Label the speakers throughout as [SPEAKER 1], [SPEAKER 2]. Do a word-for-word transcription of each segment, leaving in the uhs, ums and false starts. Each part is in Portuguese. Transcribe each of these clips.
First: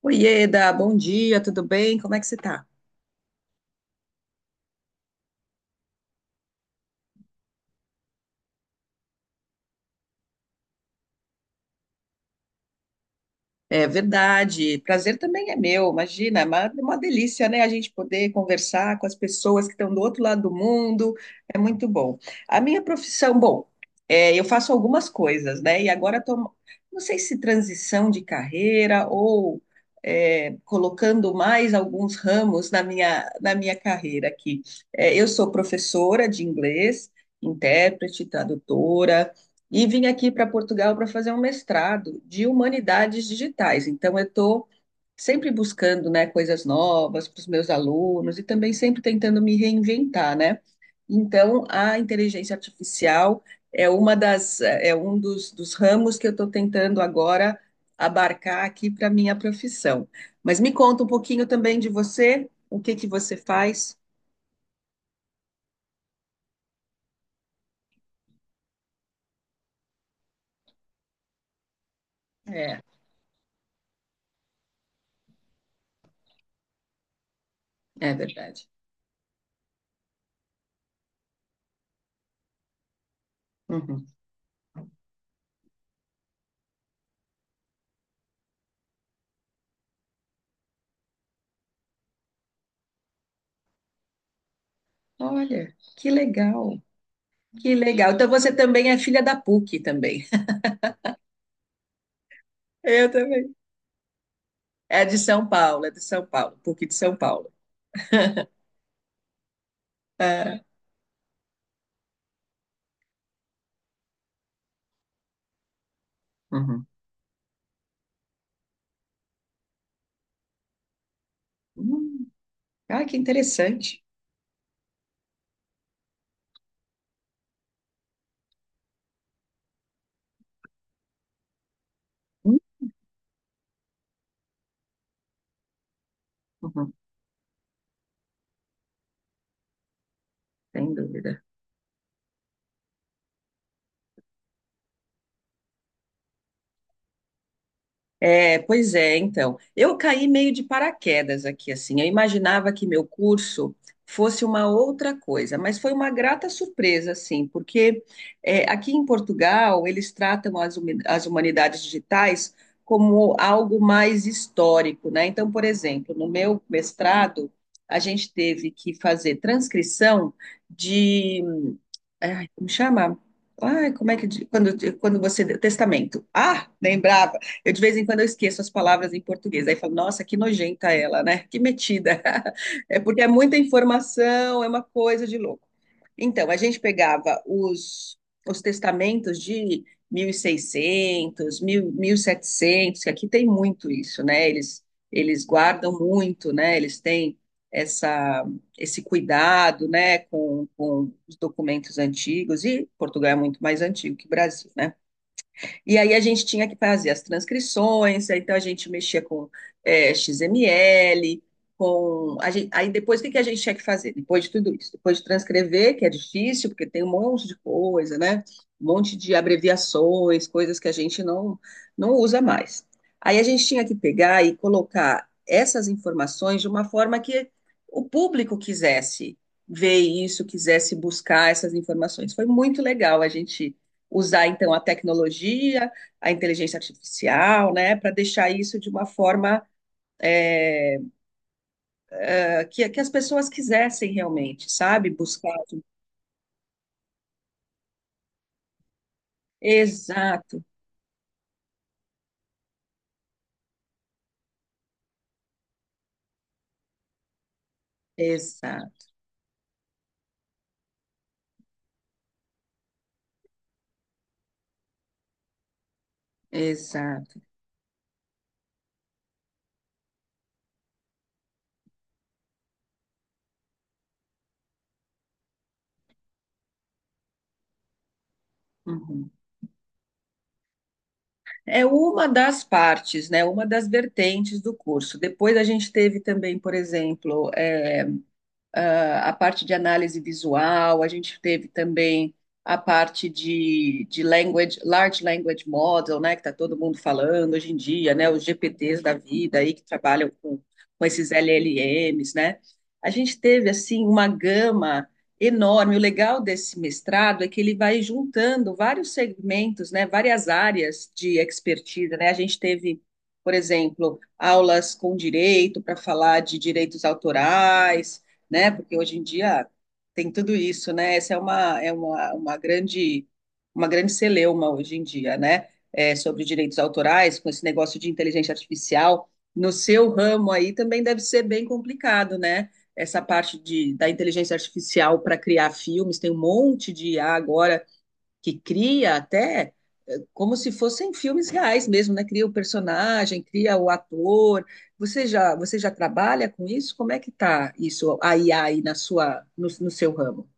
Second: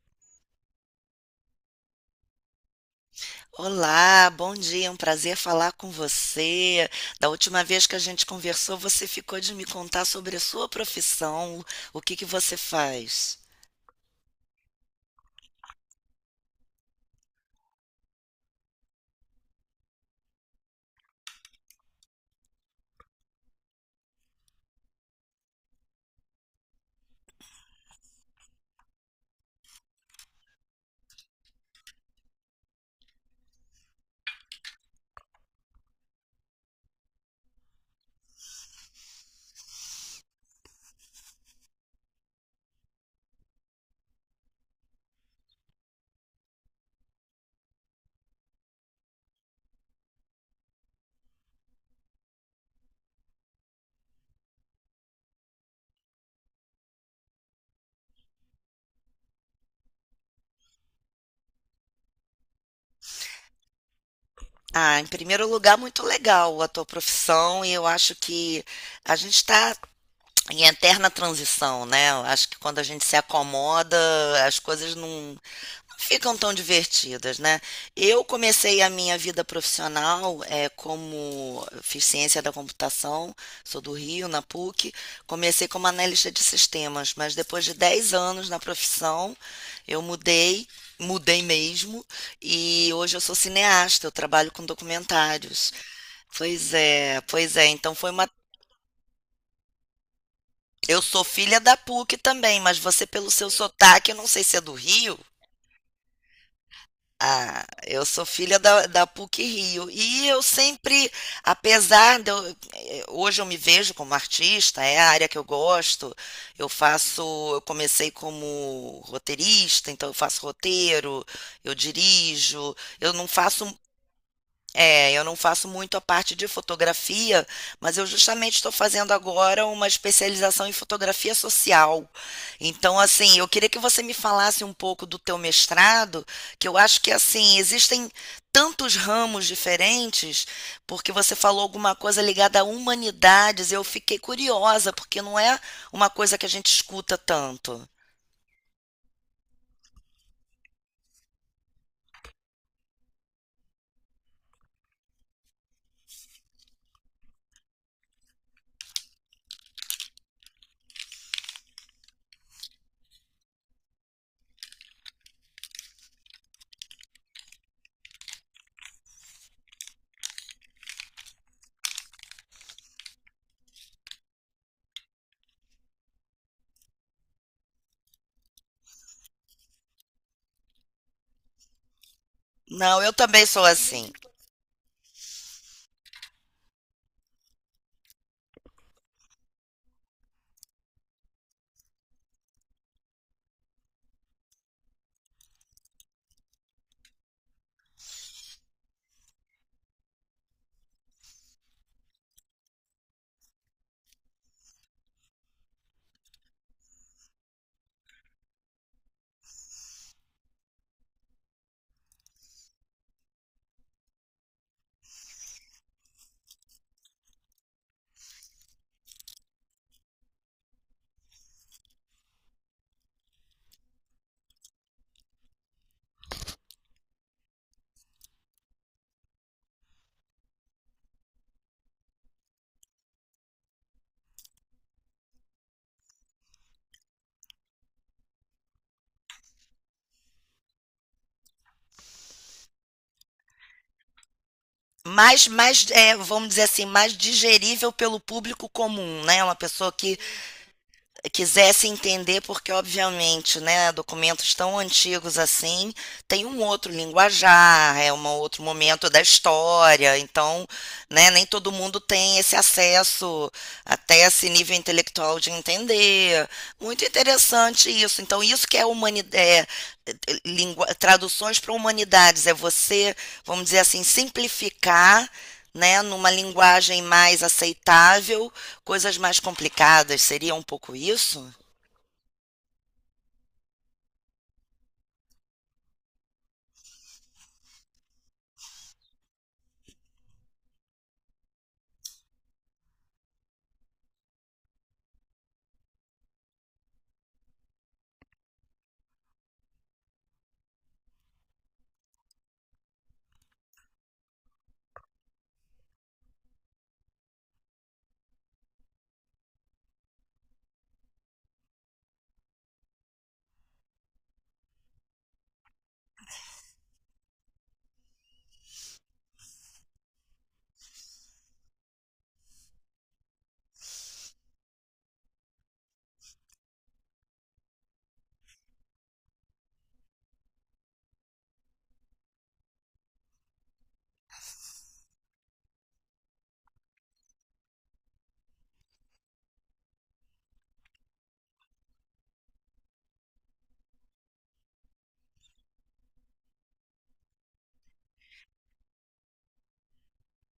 [SPEAKER 1] Oieda, bom dia, tudo bem? Como é que você tá?
[SPEAKER 2] Olá, bom dia, é um prazer falar com você. Da última vez que a gente conversou, você ficou de me contar sobre a sua profissão, o que que você faz?
[SPEAKER 1] É verdade, prazer também é meu, imagina, é uma, é uma delícia, né? A gente poder conversar com as pessoas que estão do outro lado do mundo, é muito bom. A minha profissão, bom, é, eu faço algumas coisas, né? E agora estou, não sei se transição de carreira ou é, colocando mais alguns ramos na minha, na minha carreira aqui. É, eu sou professora de inglês, intérprete, tradutora. E vim aqui para Portugal para fazer um mestrado de humanidades digitais. Então, eu estou sempre buscando, né, coisas novas para os meus alunos e também sempre tentando me reinventar, né? Então, a inteligência artificial é uma das é um dos, dos ramos que eu estou tentando agora abarcar aqui para minha profissão. Mas me conta um pouquinho também de você, o que que você faz?
[SPEAKER 2] Ah, em primeiro lugar, muito legal a tua profissão, e eu acho que a gente está em eterna transição, né? Eu acho que quando
[SPEAKER 1] É,
[SPEAKER 2] a gente se acomoda, as coisas não ficam tão divertidas, né?
[SPEAKER 1] é
[SPEAKER 2] Eu
[SPEAKER 1] verdade.
[SPEAKER 2] comecei a minha vida profissional é, como fiz ciência da computação, sou do
[SPEAKER 1] Uhum.
[SPEAKER 2] Rio, na P U C. Comecei como analista de sistemas, mas depois de dez anos na profissão, eu mudei, mudei mesmo, e hoje eu sou cineasta, eu trabalho com documentários.
[SPEAKER 1] Olha, que
[SPEAKER 2] Pois
[SPEAKER 1] legal.
[SPEAKER 2] é, pois é.
[SPEAKER 1] Que
[SPEAKER 2] Então foi
[SPEAKER 1] legal. Então
[SPEAKER 2] uma.
[SPEAKER 1] você também é filha da P U C também.
[SPEAKER 2] Eu sou filha da P U C também, mas você,
[SPEAKER 1] Eu
[SPEAKER 2] pelo seu
[SPEAKER 1] também.
[SPEAKER 2] sotaque, eu não sei se é do
[SPEAKER 1] É de
[SPEAKER 2] Rio.
[SPEAKER 1] São Paulo, é de São Paulo, P U C de São Paulo.
[SPEAKER 2] Ah, eu sou filha da, da P U C Rio. E eu
[SPEAKER 1] É.
[SPEAKER 2] sempre, apesar de eu, eh, hoje eu me vejo como artista, é a área que eu gosto. Eu
[SPEAKER 1] Uhum.
[SPEAKER 2] faço, eu comecei como roteirista, então eu faço roteiro, eu
[SPEAKER 1] Hum.
[SPEAKER 2] dirijo.
[SPEAKER 1] Ah,
[SPEAKER 2] Eu
[SPEAKER 1] que
[SPEAKER 2] não faço
[SPEAKER 1] interessante.
[SPEAKER 2] é, eu não faço muito a parte de fotografia, mas eu justamente estou fazendo agora uma especialização em fotografia social. Então, assim, eu queria que você me falasse um pouco do teu mestrado, que eu
[SPEAKER 1] Uhum,
[SPEAKER 2] acho que assim, existem tantos ramos diferentes,
[SPEAKER 1] sem
[SPEAKER 2] porque você
[SPEAKER 1] dúvida.
[SPEAKER 2] falou alguma coisa ligada a humanidades, eu fiquei curiosa, porque não é uma coisa que a gente escuta tanto.
[SPEAKER 1] É, pois é, então. Eu caí meio de paraquedas aqui, assim. Eu imaginava que meu curso fosse uma outra coisa, mas foi uma grata surpresa, assim, porque é, aqui em Portugal eles tratam as, humi- as humanidades digitais como algo mais histórico, né? Então, por exemplo, no meu mestrado, a gente teve que fazer transcrição. Ai, como chama? Ai, como é que. di- Quando, quando você. Testamento. Ah, lembrava. Eu, de vez em quando, eu esqueço as palavras em português. Aí falo, nossa, que nojenta ela, né? Que metida. É
[SPEAKER 2] Não, eu
[SPEAKER 1] porque é
[SPEAKER 2] também
[SPEAKER 1] muita
[SPEAKER 2] sou assim.
[SPEAKER 1] informação, é uma coisa de louco. Então, a gente pegava os, os testamentos de mil e seiscentos, mil 1000, setecentos. Que aqui tem muito isso, né? Eles, eles guardam muito, né? Eles têm essa esse cuidado, né, com, com os documentos antigos, e Portugal é muito mais antigo que o Brasil, né? E aí a gente tinha que fazer as transcrições, aí então a gente mexia com é, X M L, com. A gen- aí depois o que que a gente tinha que fazer? Depois de tudo isso? Depois de transcrever, que é difícil, porque tem um monte de coisa, né? Um monte de abreviações, coisas que a gente não, não usa mais. Aí a gente tinha que pegar e colocar essas informações de uma forma que o público quisesse ver isso, quisesse buscar essas informações. Foi muito legal a gente usar então a tecnologia, a inteligência artificial, né, para deixar isso de uma forma é, que, que as pessoas quisessem realmente, sabe?
[SPEAKER 2] mais,
[SPEAKER 1] Buscar.
[SPEAKER 2] mais é, vamos dizer assim, mais digerível pelo público comum, né? Uma pessoa que
[SPEAKER 1] Exato,
[SPEAKER 2] quisesse entender, porque obviamente, né, documentos tão antigos assim tem um outro linguajar, é um outro momento
[SPEAKER 1] exato,
[SPEAKER 2] da história, então, né, nem todo mundo tem esse acesso até esse nível intelectual de entender. Muito
[SPEAKER 1] exato.
[SPEAKER 2] interessante isso. Então, isso que é, humanidade, é traduções para humanidades, é você, vamos dizer assim, simplificar, né, numa linguagem mais aceitável, coisas
[SPEAKER 1] Uhum.
[SPEAKER 2] mais complicadas, seria um pouco isso?
[SPEAKER 1] É uma das partes, né? Uma das vertentes do curso. Depois a gente teve também, por exemplo, é, ah, a parte de análise visual, a gente teve também a parte de, de language, large language model, né, que está todo mundo falando hoje em dia, né, os G P Ts da vida aí que trabalham com, com esses L L Ms, né? A gente teve assim uma gama enorme. O legal desse mestrado é que ele vai juntando vários segmentos, né, várias áreas de expertise, né? A gente teve, por exemplo, aulas com direito para falar de direitos autorais, né? Porque hoje em dia tem tudo isso, né? Essa é uma, é uma, uma grande, uma grande celeuma hoje em dia, né? É, sobre direitos autorais, com esse negócio de inteligência artificial. No seu ramo aí também deve ser bem complicado, né? Essa parte de, da inteligência artificial para criar filmes, tem um monte de I A agora que cria até eh, como se fossem filmes reais mesmo, né? Cria o personagem, cria o ator. Você já, você já trabalha com isso? Como é que tá isso, a I A aí na sua, no, no seu ramo?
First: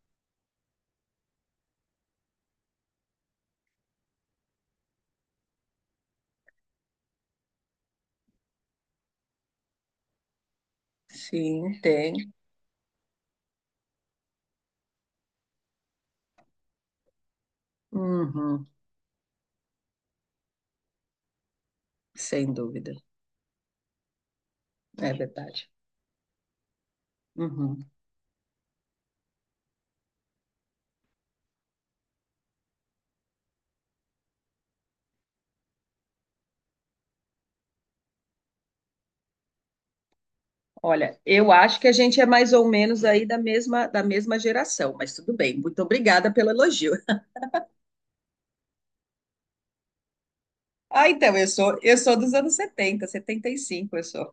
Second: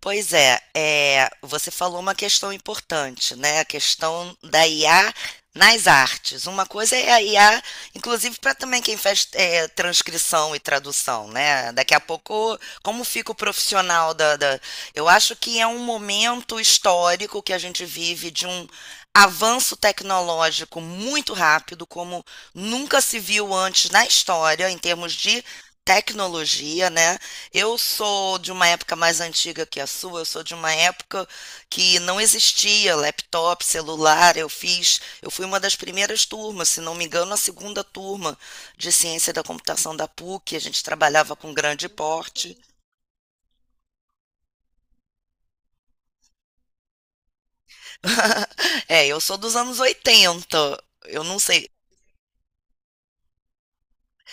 [SPEAKER 2] Pois é, é, você falou uma questão importante, né? A questão da I A nas artes. Uma coisa é a I A, inclusive para também quem faz é, transcrição e tradução, né?
[SPEAKER 1] Sim,
[SPEAKER 2] Daqui a
[SPEAKER 1] tem.
[SPEAKER 2] pouco, como fica o profissional da, da. Eu acho que é um momento histórico que a gente vive de
[SPEAKER 1] Uhum,
[SPEAKER 2] um avanço tecnológico muito rápido, como
[SPEAKER 1] sem dúvida.
[SPEAKER 2] nunca se viu antes na história, em
[SPEAKER 1] É
[SPEAKER 2] termos de
[SPEAKER 1] verdade.
[SPEAKER 2] tecnologia, né? Eu
[SPEAKER 1] Uhum.
[SPEAKER 2] sou de uma época mais antiga que a sua, eu sou de uma época que não existia laptop, celular. Eu fiz, eu fui uma das primeiras turmas, se não me engano, a segunda turma de ciência da computação da P U C. A gente
[SPEAKER 1] Olha,
[SPEAKER 2] trabalhava
[SPEAKER 1] eu
[SPEAKER 2] com
[SPEAKER 1] acho
[SPEAKER 2] grande
[SPEAKER 1] que a gente é mais
[SPEAKER 2] porte.
[SPEAKER 1] ou menos aí da mesma, da mesma geração, mas tudo bem. Muito obrigada pelo elogio.
[SPEAKER 2] É, eu sou dos anos oitenta.
[SPEAKER 1] Ah,
[SPEAKER 2] Eu
[SPEAKER 1] então,
[SPEAKER 2] não
[SPEAKER 1] eu
[SPEAKER 2] sei.
[SPEAKER 1] sou, eu sou dos anos setenta, setenta e cinco, eu sou.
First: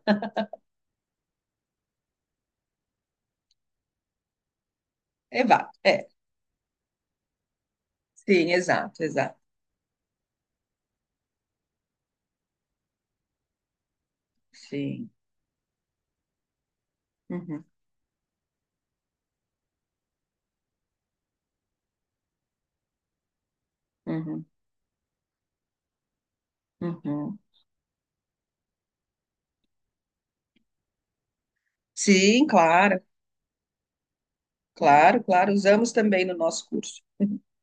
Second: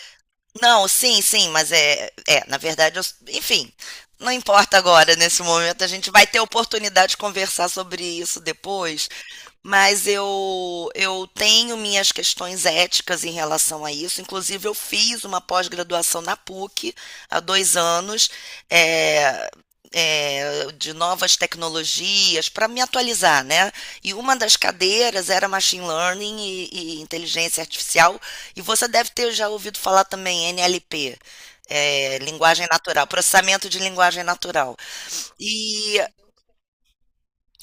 [SPEAKER 2] Não, sim, sim, mas é, é, na verdade, eu- enfim, não importa agora, nesse
[SPEAKER 1] Eva,
[SPEAKER 2] momento, a
[SPEAKER 1] é.
[SPEAKER 2] gente vai ter oportunidade de conversar sobre isso
[SPEAKER 1] Sim, exato,
[SPEAKER 2] depois,
[SPEAKER 1] exato.
[SPEAKER 2] mas eu, eu tenho minhas questões éticas em relação a isso, inclusive eu
[SPEAKER 1] Sim.
[SPEAKER 2] fiz uma pós-graduação na P U C há
[SPEAKER 1] Uhum,
[SPEAKER 2] dois anos, é, é, de novas tecnologias para me atualizar, né? E uma
[SPEAKER 1] uhum,
[SPEAKER 2] das cadeiras era machine learning e, e
[SPEAKER 1] uhum.
[SPEAKER 2] inteligência artificial, e você deve ter já ouvido falar também N L P, é,
[SPEAKER 1] Sim,
[SPEAKER 2] linguagem
[SPEAKER 1] claro,
[SPEAKER 2] natural, processamento de linguagem natural.
[SPEAKER 1] claro, claro. Usamos
[SPEAKER 2] E
[SPEAKER 1] também no nosso curso.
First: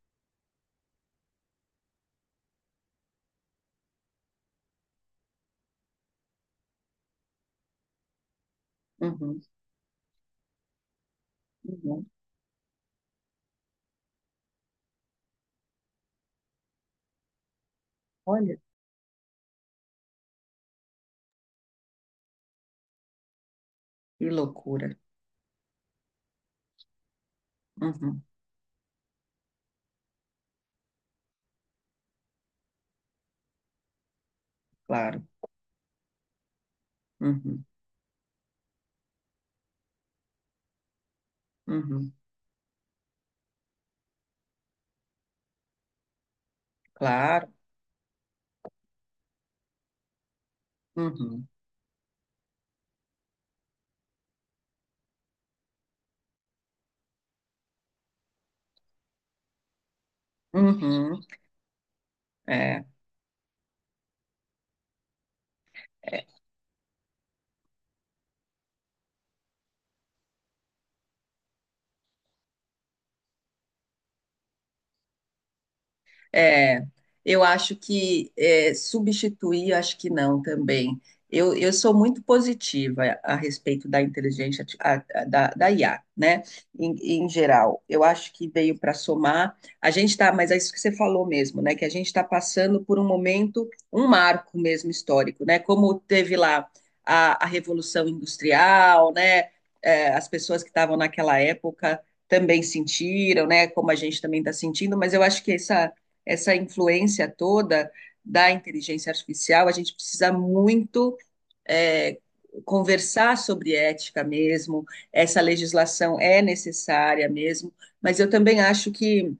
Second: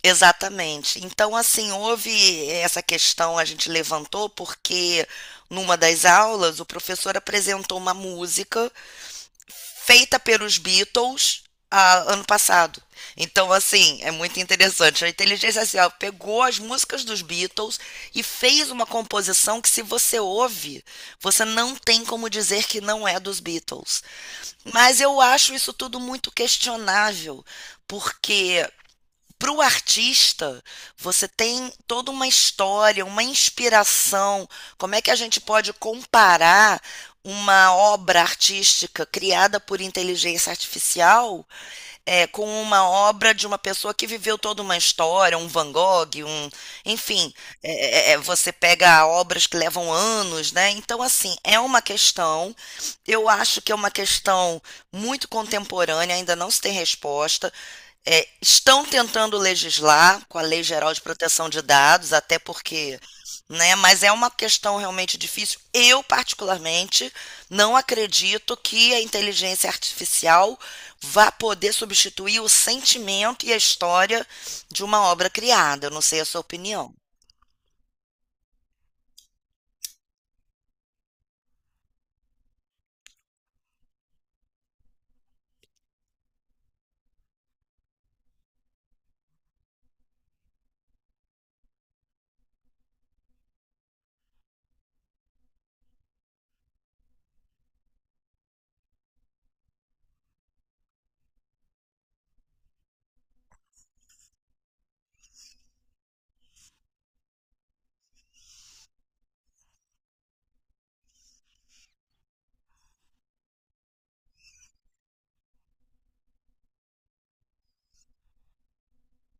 [SPEAKER 2] exatamente. Então, assim, houve essa questão, a gente levantou porque numa das aulas o professor apresentou uma música
[SPEAKER 1] Uhum,
[SPEAKER 2] feita pelos Beatles
[SPEAKER 1] uhum.
[SPEAKER 2] ah, ano passado. Então, assim, é muito interessante. A inteligência artificial pegou as músicas dos Beatles e
[SPEAKER 1] Olha,
[SPEAKER 2] fez uma composição que, se você ouve, você não tem como dizer que não é dos Beatles.
[SPEAKER 1] que loucura.
[SPEAKER 2] Mas eu acho isso tudo muito questionável,
[SPEAKER 1] Uhum,
[SPEAKER 2] porque para o artista, você tem toda uma história, uma inspiração. Como é que a
[SPEAKER 1] claro.
[SPEAKER 2] gente pode comparar
[SPEAKER 1] Uhum,
[SPEAKER 2] uma obra artística criada por inteligência artificial
[SPEAKER 1] uhum,
[SPEAKER 2] é, com uma obra de uma pessoa que viveu toda uma história, um Van Gogh, um, enfim,
[SPEAKER 1] claro.
[SPEAKER 2] é, é, é, você pega obras que levam anos, né? Então, assim,
[SPEAKER 1] Uhum,
[SPEAKER 2] é uma questão, eu acho que é uma questão muito contemporânea, ainda não se tem resposta. É, estão tentando legislar com a Lei Geral de
[SPEAKER 1] uhum.
[SPEAKER 2] Proteção de Dados, até
[SPEAKER 1] É.
[SPEAKER 2] porque né? Mas é uma questão realmente difícil. Eu, particularmente, não acredito que a inteligência artificial vá poder substituir o sentimento e a história de uma obra criada. Eu não sei a sua
[SPEAKER 1] É,
[SPEAKER 2] opinião.
[SPEAKER 1] eu acho que é, substituir, acho que não também. Eu, eu sou muito positiva a respeito da inteligência arti- a- a- da, da I A, né? Em, em geral, eu acho que veio para somar. A gente está, mas é isso que você falou mesmo, né? Que a gente está passando por um momento, um marco mesmo histórico, né? Como teve lá a, a Revolução Industrial, né? É, as pessoas que estavam naquela época também sentiram, né? Como a gente também está sentindo, mas eu acho que essa essa influência toda da inteligência artificial, a gente precisa muito é, conversar sobre ética mesmo, essa legislação é necessária mesmo, mas eu também acho que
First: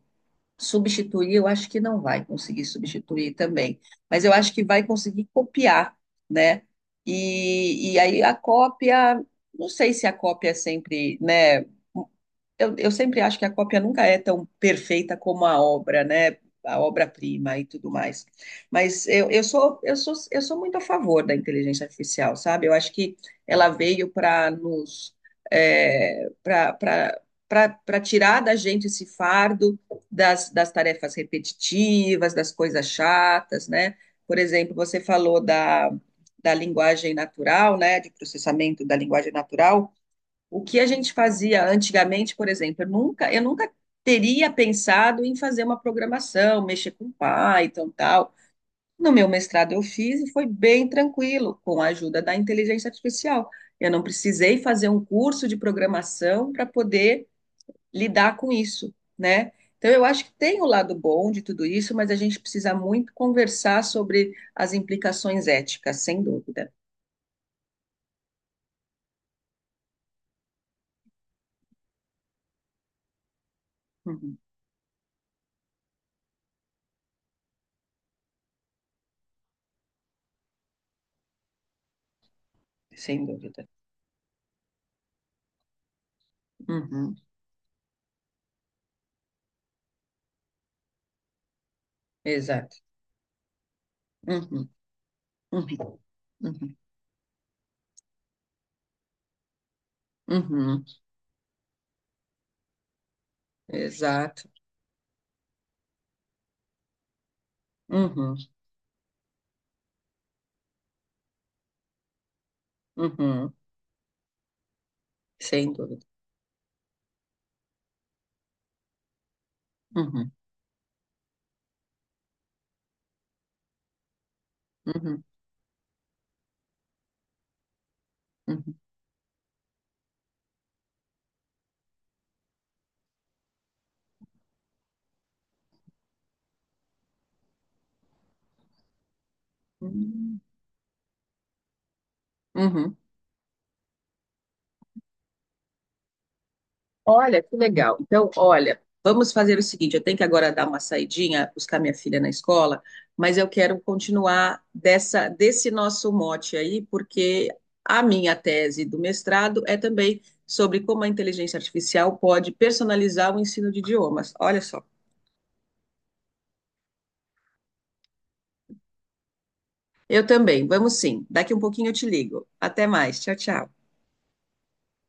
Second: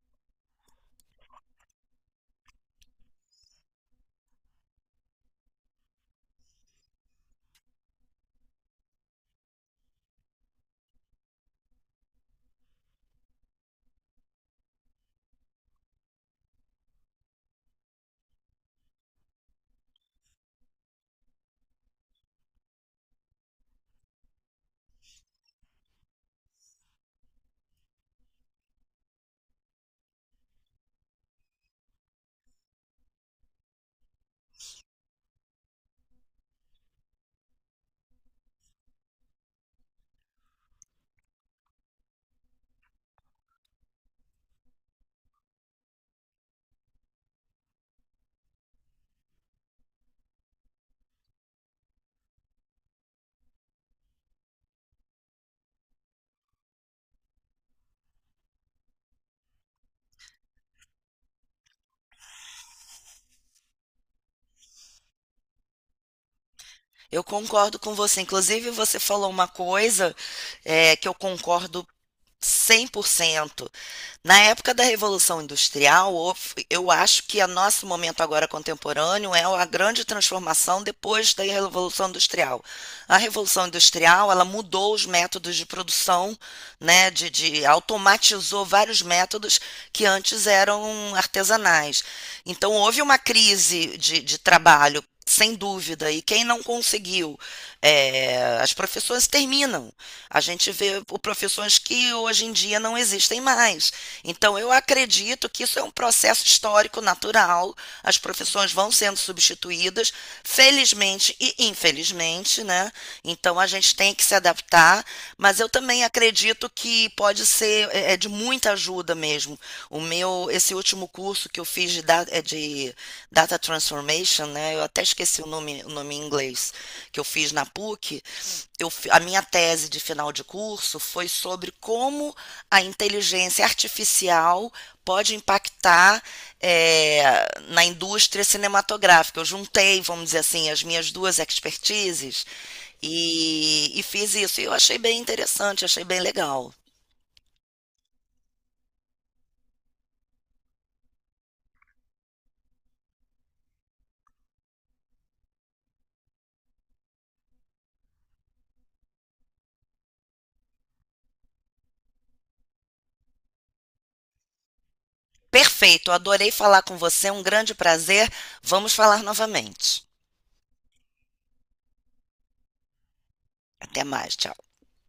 [SPEAKER 1] substituir, eu acho que não vai conseguir substituir também, mas eu acho que vai conseguir copiar, né? E, e aí a cópia, não sei se a cópia é sempre, né, eu, eu sempre acho que a cópia nunca é tão perfeita como a obra, né? A obra-prima e tudo mais. Mas eu, eu sou, eu sou, eu sou muito a favor da inteligência artificial, sabe? Eu acho que ela veio para nos, é, para para tirar da gente esse fardo das, das tarefas repetitivas, das coisas chatas, né? Por exemplo, você falou da, da linguagem natural, né? De processamento da linguagem natural. O que a gente fazia antigamente, por exemplo, eu nunca, eu nunca teria pensado em fazer uma programação, mexer com Python, tal. No meu mestrado eu fiz e foi bem tranquilo, com a ajuda da inteligência artificial. Eu não precisei fazer um curso de programação para poder lidar com isso, né? Então eu acho que tem o lado bom de tudo isso, mas a gente precisa muito conversar sobre as implicações éticas, sem dúvida.
[SPEAKER 2] Eu concordo com você. Inclusive, você falou uma coisa, eh, que eu concordo cem por cento.
[SPEAKER 1] Uhum,
[SPEAKER 2] Na época da Revolução Industrial, houve- eu acho que o nosso momento agora contemporâneo é a grande transformação depois da Revolução Industrial. A
[SPEAKER 1] sem dúvida.
[SPEAKER 2] Revolução Industrial, ela mudou os métodos de produção, né,
[SPEAKER 1] Uhum,
[SPEAKER 2] de, de- automatizou vários métodos que antes eram artesanais. Então,
[SPEAKER 1] exato.
[SPEAKER 2] houve uma crise de de
[SPEAKER 1] Uhum,
[SPEAKER 2] trabalho, sem
[SPEAKER 1] uhum,
[SPEAKER 2] dúvida, e quem não
[SPEAKER 1] uhum.
[SPEAKER 2] conseguiu, eh, as profissões terminam. A gente
[SPEAKER 1] Uhum,
[SPEAKER 2] vê o- profissões que hoje em dia não existem mais.
[SPEAKER 1] exato.
[SPEAKER 2] Então, eu acredito que isso é um processo histórico natural. As
[SPEAKER 1] Uhum,
[SPEAKER 2] profissões vão sendo substituídas, felizmente e infelizmente, né?
[SPEAKER 1] uhum,
[SPEAKER 2] Então, a gente tem que se adaptar, mas eu
[SPEAKER 1] sem
[SPEAKER 2] também
[SPEAKER 1] dúvida.
[SPEAKER 2] acredito que pode ser é, é de muita ajuda mesmo. O
[SPEAKER 1] Uhum,
[SPEAKER 2] meu, esse último curso que eu fiz de, da- é de data Data Transformation, né? Eu até
[SPEAKER 1] uhum,
[SPEAKER 2] esqueci o nome, o nome em inglês que eu fiz na P U C.
[SPEAKER 1] uhum,
[SPEAKER 2] Eu, a minha tese de final de curso foi sobre como a inteligência artificial pode impactar é, na indústria cinematográfica. Eu juntei, vamos
[SPEAKER 1] uhum.
[SPEAKER 2] dizer assim, as minhas duas expertises
[SPEAKER 1] Uhum.
[SPEAKER 2] e, e fiz isso. E eu achei bem interessante, achei bem legal.
[SPEAKER 1] Olha, que legal. Então, olha, vamos fazer o seguinte: eu tenho que agora dar uma saidinha, buscar minha filha na escola, mas eu quero continuar dessa, desse nosso mote aí, porque a minha tese do mestrado é também sobre como a inteligência artificial pode personalizar o ensino de idiomas. Olha só.
[SPEAKER 2] Perfeito, adorei falar com você, um grande prazer. Vamos falar novamente.
[SPEAKER 1] Eu também, vamos sim. Daqui um pouquinho eu te ligo. Até mais. Tchau, tchau.
[SPEAKER 2] Até mais, tchau.